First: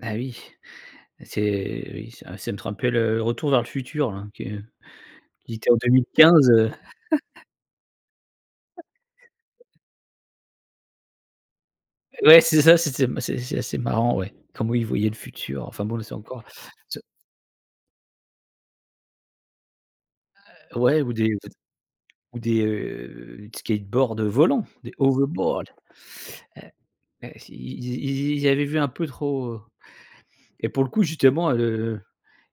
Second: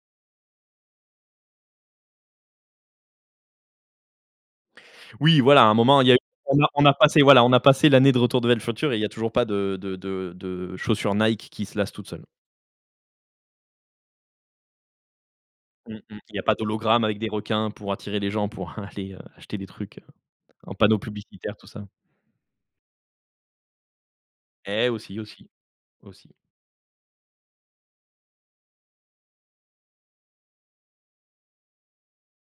Beh oui, c'est oui, c'est c'est m [unintelligible] le retour vers le futur là, qui est Oui qui voilà à était un en deux moment mille il y a eu quinze, on a heu. on a passé voilà on a passé l'année de Retour de vers le futur et il y a toujours pas de de de de chaussures Nike qui se lassent toutes seules. Ouais c'est ça, c'était m c'est c'est assez marrant ouais. Comment ils voyaient le futur. Enfin Mmh bon là c'est mh, il y encore a pas te d'hologramme avec des requins pour attirer les gens, pour aller, heu, acheter des trucs, heu, un Heu, panneau ouais, ou des, heu, d publicitaire tout ça. ou des, heu, skateboards, heu, volants, Eh des aussi, aussi, overboards, aussi. heu, heu, s ils y ils y ils avaient vu un peu trop, heu, et pour le coup justement, heu,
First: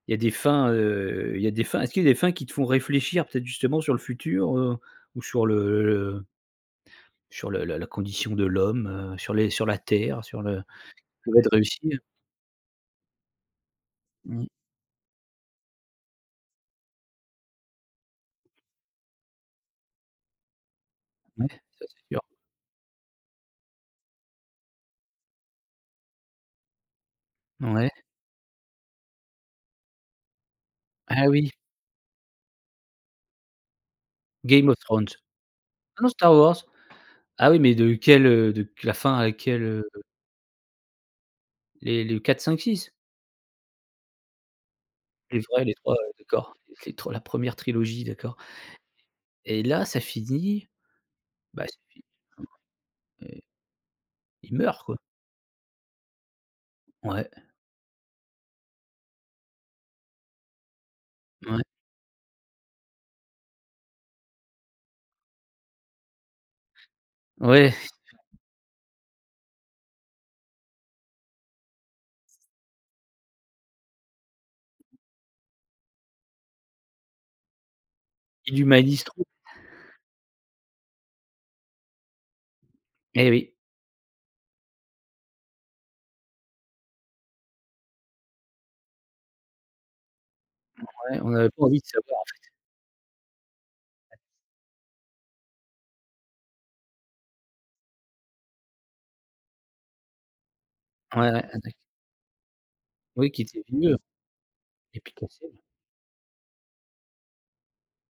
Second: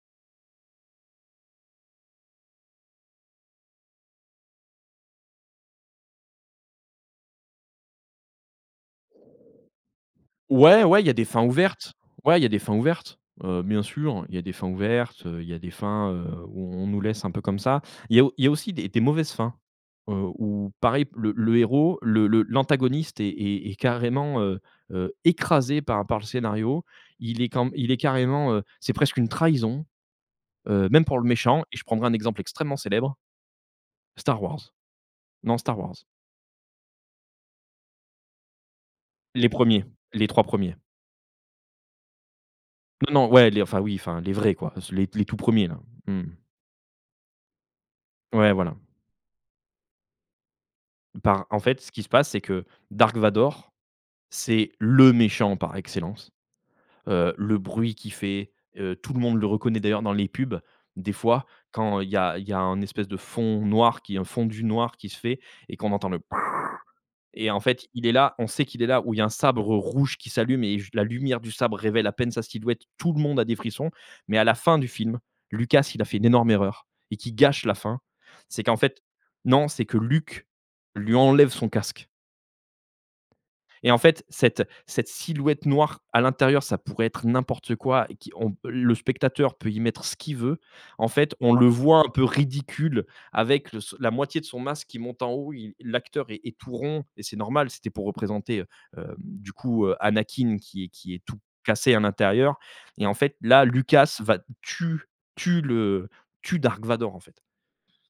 il y a des fins, heu, y a des fins est-ce qu'il y des fins qui te font réfléchir peut-être justement sur le futur, heu, ou sur le le? Sur la la condition de l'homme, heu, sur les sur la terre, sur le Ouais, ouais, il y a des fins [unintelligible] réussi, ouvertes. hein? Ouais, il y a des fins ouvertes, heu, bien sûr, il y Mmh. des fins ouvertes, heu, il y a des fins, heu, où on nous laisse un peu comme ça. Il y a au il y a aussi des des mauvaises fins, heu, où pareil p le Ouais, le ça c'est héros, sûr. le le l'antagoniste est est est carrément, heu, heu, écrasé par par le scénario. Il est quand m Ouais. il est carrément, heu, c'est presque une trahison, heu, même pour Ah le Oui. méchant et je prendrai un exemple extrêmement célèbre. Star Game Wars. of Thrones, Non Star Wars. oh non Star Wars, ah oui mais de quelle, heu, de q la fin à Les quelle, 1ers, heu? les 3 premiers. Les les 4-5-6? Non non, ouais, les enfin oui, enfin les vrais quoi, pas ce les les tous Les vrais, 1ers les là, 3, heu, mmh. d'accord, l les tre la 1re trilogie, d'accord. Ouais voilà. Et là ça finit, Par en bah c'est fait ce qui fi se passe c'est [unintelligible] que Dark et Vador, il c'est meurt quoi. le méchant par excellence. Ouais. Heu, le bruit qu'il fait, heu, tout le monde le reconnaît. D'ailleurs dans les pubs, des fois Ouais. quand il y a il y a un espèce de fond noir qui est un fondu noir qui se fait et qu'on entend le et en Ouais. fait il est là. On sait qu'il est là où il y a un sabre rouge qui s'allume et juste la lumière du sabre révèle à peine sa silhouette. Tout le monde a des frissons, mais à la fin du film, Lucas, il a fait une énorme erreur et qui gâche la fin. Il C'est qu'en fait humanise trop. non, c'est que Luke lui enlève son casque. Eh oui. Et en fait, cette cette silhouette noire à l'intérieur, ça pourrait être n'importe quoi qui on p le spectateur peut y mettre ce qu'il veut. En Ouais on fait avait on pas le envie de voit un savoir en peu fait. ridicule avec le ce la moitié de son masque qui monte en haut, il l'acteur est est tout rond et c'est normal c'était pour représenter, heu, hem, du coup, heu, Anakin qui est qui est Ouais, tout ouais ah d'ac cassé à l'intérieur et en Ouais fait qu'il était là vieux, Lucas va et tue puis tue [unintelligible] le tue Dark Vador en fait.